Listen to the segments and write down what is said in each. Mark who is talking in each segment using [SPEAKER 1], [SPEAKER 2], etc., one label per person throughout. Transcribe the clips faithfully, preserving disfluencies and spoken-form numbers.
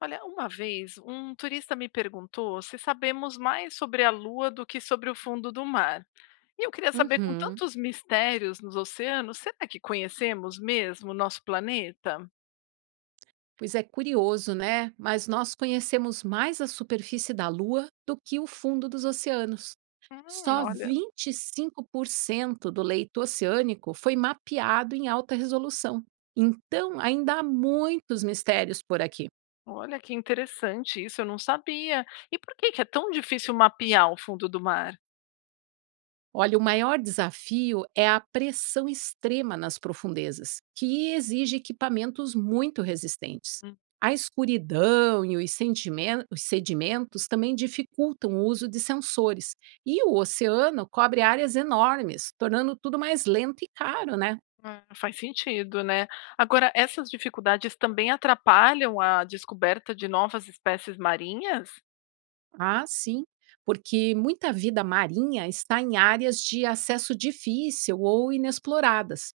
[SPEAKER 1] Olha, uma vez um turista me perguntou se sabemos mais sobre a Lua do que sobre o fundo do mar. E eu queria saber, com
[SPEAKER 2] Uhum.
[SPEAKER 1] tantos mistérios nos oceanos, será que conhecemos mesmo o nosso planeta?
[SPEAKER 2] Pois é curioso, né? Mas nós conhecemos mais a superfície da Lua do que o fundo dos oceanos.
[SPEAKER 1] Hum,
[SPEAKER 2] Só
[SPEAKER 1] olha,
[SPEAKER 2] vinte e cinco por cento do leito oceânico foi mapeado em alta resolução. Então, ainda há muitos mistérios por aqui.
[SPEAKER 1] Olha que interessante isso, eu não sabia. E por que que é tão difícil mapear o fundo do mar?
[SPEAKER 2] Olha, o maior desafio é a pressão extrema nas profundezas, que exige equipamentos muito resistentes.
[SPEAKER 1] Hum,
[SPEAKER 2] A escuridão e os sentimen- os sedimentos também dificultam o uso de sensores. E o oceano cobre áreas enormes, tornando tudo mais lento e caro, né?
[SPEAKER 1] é, Faz sentido, né? Agora, essas dificuldades também atrapalham a descoberta de novas espécies marinhas?
[SPEAKER 2] Ah, sim, porque muita vida marinha está em áreas de acesso difícil ou inexploradas.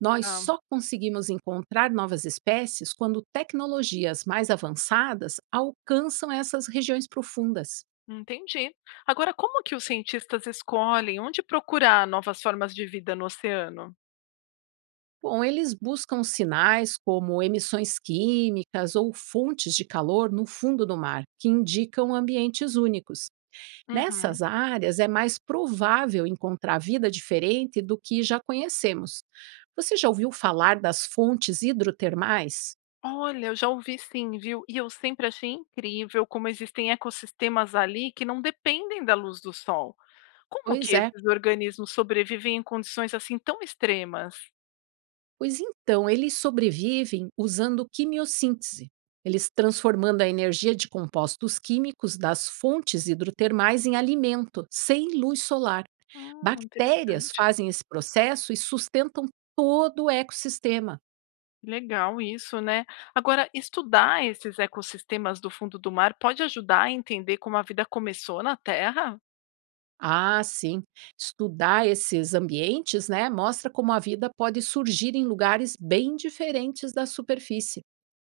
[SPEAKER 2] Nós
[SPEAKER 1] Ah,
[SPEAKER 2] só conseguimos encontrar novas espécies quando tecnologias mais avançadas alcançam essas regiões profundas.
[SPEAKER 1] entendi. Agora, como que os cientistas escolhem onde procurar novas formas de vida no oceano?
[SPEAKER 2] Bom, eles buscam sinais como emissões químicas ou fontes de calor no fundo do mar, que indicam ambientes únicos.
[SPEAKER 1] Uhum.
[SPEAKER 2] Nessas áreas é mais provável encontrar vida diferente do que já conhecemos. Você já ouviu falar das fontes hidrotermais?
[SPEAKER 1] Olha, eu já ouvi sim, viu? E eu sempre achei incrível como existem ecossistemas ali que não dependem da luz do sol. Como
[SPEAKER 2] Pois
[SPEAKER 1] que
[SPEAKER 2] é,
[SPEAKER 1] esses organismos sobrevivem em condições assim tão extremas?
[SPEAKER 2] pois então eles sobrevivem usando quimiossíntese. Eles transformando a energia de compostos químicos das fontes hidrotermais em alimento, sem luz solar.
[SPEAKER 1] Hum,
[SPEAKER 2] Bactérias
[SPEAKER 1] interessante.
[SPEAKER 2] fazem esse processo e sustentam todo o ecossistema.
[SPEAKER 1] Legal isso, né? Agora, estudar esses ecossistemas do fundo do mar pode ajudar a entender como a vida começou na Terra?
[SPEAKER 2] Ah, sim. Estudar esses ambientes, né, mostra como a vida pode surgir em lugares bem diferentes da superfície.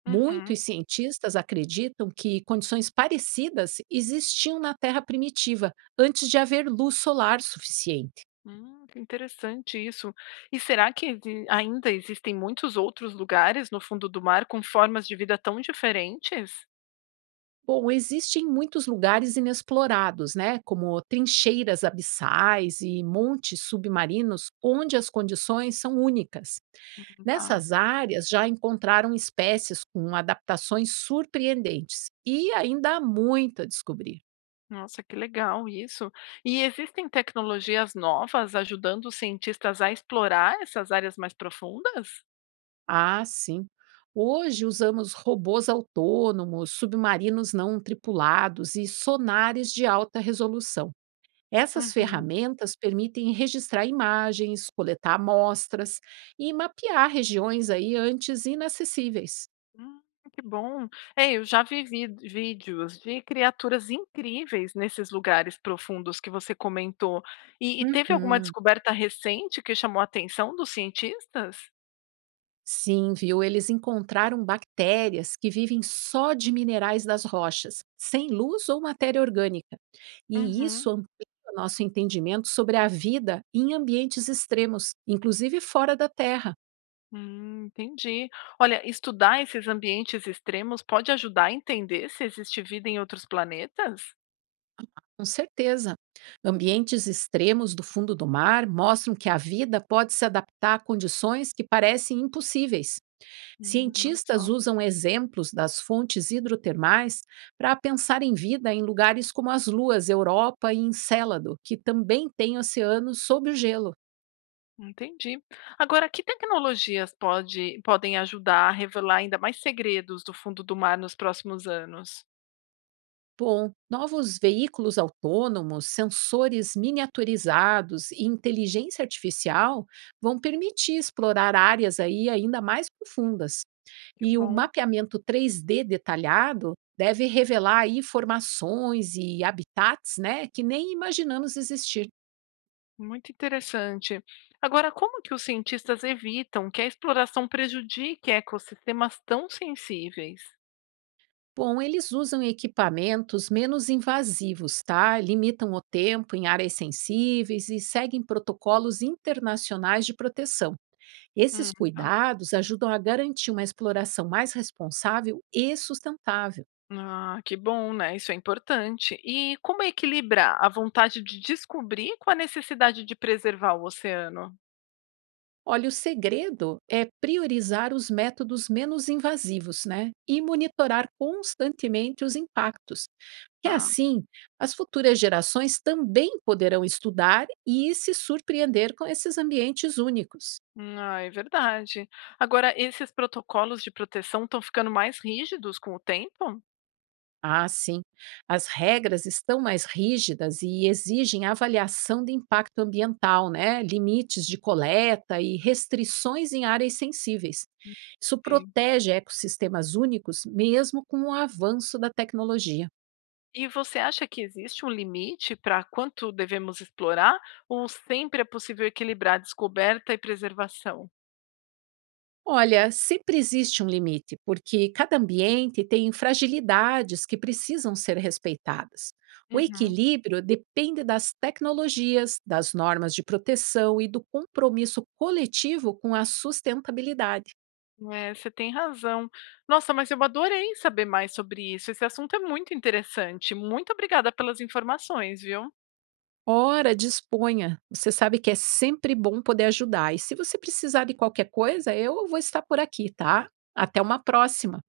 [SPEAKER 1] Uhum.
[SPEAKER 2] Muitos cientistas acreditam que condições parecidas existiam na Terra primitiva, antes de haver luz solar suficiente.
[SPEAKER 1] Hum, que interessante isso. E será que exi ainda existem muitos outros lugares no fundo do mar com formas de vida tão diferentes?
[SPEAKER 2] Bom, existem muitos lugares inexplorados, né, como trincheiras abissais e montes submarinos, onde as condições são únicas.
[SPEAKER 1] Tá.
[SPEAKER 2] Nessas áreas já encontraram espécies com adaptações surpreendentes e ainda há muito a descobrir.
[SPEAKER 1] Nossa, que legal isso. E existem tecnologias novas ajudando os cientistas a explorar essas áreas mais profundas?
[SPEAKER 2] Ah, sim. Hoje usamos robôs autônomos, submarinos não tripulados e sonares de alta resolução. Essas
[SPEAKER 1] Uhum.
[SPEAKER 2] ferramentas permitem registrar imagens, coletar amostras e mapear regiões aí antes inacessíveis.
[SPEAKER 1] Hum, que bom. É, eu já vi vid- vídeos de criaturas incríveis nesses lugares profundos que você comentou. E, e teve alguma
[SPEAKER 2] Uhum.
[SPEAKER 1] descoberta recente que chamou a atenção dos cientistas?
[SPEAKER 2] Sim, viu? Eles encontraram bactérias que vivem só de minerais das rochas, sem luz ou matéria orgânica. E
[SPEAKER 1] Uhum.
[SPEAKER 2] isso amplia o nosso entendimento sobre a vida em ambientes extremos, inclusive fora da Terra.
[SPEAKER 1] Hum, entendi. Olha, estudar esses ambientes extremos pode ajudar a entender se existe vida em outros planetas?
[SPEAKER 2] Com certeza. Ambientes extremos do fundo do mar mostram que a vida pode se adaptar a condições que parecem impossíveis.
[SPEAKER 1] Hum, olha
[SPEAKER 2] Cientistas
[SPEAKER 1] só,
[SPEAKER 2] usam exemplos das fontes hidrotermais para pensar em vida em lugares como as luas Europa e Encélado, que também têm oceanos sob o gelo.
[SPEAKER 1] entendi. Agora, que tecnologias pode, podem ajudar a revelar ainda mais segredos do fundo do mar nos próximos anos?
[SPEAKER 2] Bom, novos veículos autônomos, sensores miniaturizados e inteligência artificial vão permitir explorar áreas aí ainda mais profundas.
[SPEAKER 1] Que
[SPEAKER 2] E o
[SPEAKER 1] bom,
[SPEAKER 2] mapeamento três D detalhado deve revelar aí formações e habitats, né, que nem imaginamos existir.
[SPEAKER 1] muito interessante. Agora, como que os cientistas evitam que a exploração prejudique ecossistemas tão sensíveis?
[SPEAKER 2] Bom, eles usam equipamentos menos invasivos, tá? Limitam o tempo em áreas sensíveis e seguem protocolos internacionais de proteção.
[SPEAKER 1] Hum.
[SPEAKER 2] Esses cuidados ajudam a garantir uma exploração mais responsável e sustentável.
[SPEAKER 1] Ah, que bom, né? Isso é importante. E como equilibrar a vontade de descobrir com a necessidade de preservar o oceano?
[SPEAKER 2] Olha, o segredo é priorizar os métodos menos invasivos, né? E monitorar constantemente os impactos. Que
[SPEAKER 1] Tá.
[SPEAKER 2] assim, as futuras gerações também poderão estudar e se surpreender com esses ambientes únicos.
[SPEAKER 1] Ah, é verdade. Agora, esses protocolos de proteção estão ficando mais rígidos com o tempo?
[SPEAKER 2] Ah, sim. As regras estão mais rígidas e exigem avaliação de impacto ambiental, né? Limites de coleta e restrições em áreas sensíveis. Isso
[SPEAKER 1] Ok.
[SPEAKER 2] protege ecossistemas únicos, mesmo com o avanço da tecnologia.
[SPEAKER 1] E você acha que existe um limite para quanto devemos explorar? Ou sempre é possível equilibrar descoberta e preservação?
[SPEAKER 2] Olha, sempre existe um limite, porque cada ambiente tem fragilidades que precisam ser respeitadas. O
[SPEAKER 1] Uhum.
[SPEAKER 2] equilíbrio depende das tecnologias, das normas de proteção e do compromisso coletivo com a sustentabilidade.
[SPEAKER 1] É, você tem razão. Nossa, mas eu adorei saber mais sobre isso. Esse assunto é muito interessante. Muito obrigada pelas informações, viu?
[SPEAKER 2] Ora, disponha. Você sabe que é sempre bom poder ajudar. E se você precisar de qualquer coisa, eu vou estar por aqui, tá? Até uma próxima.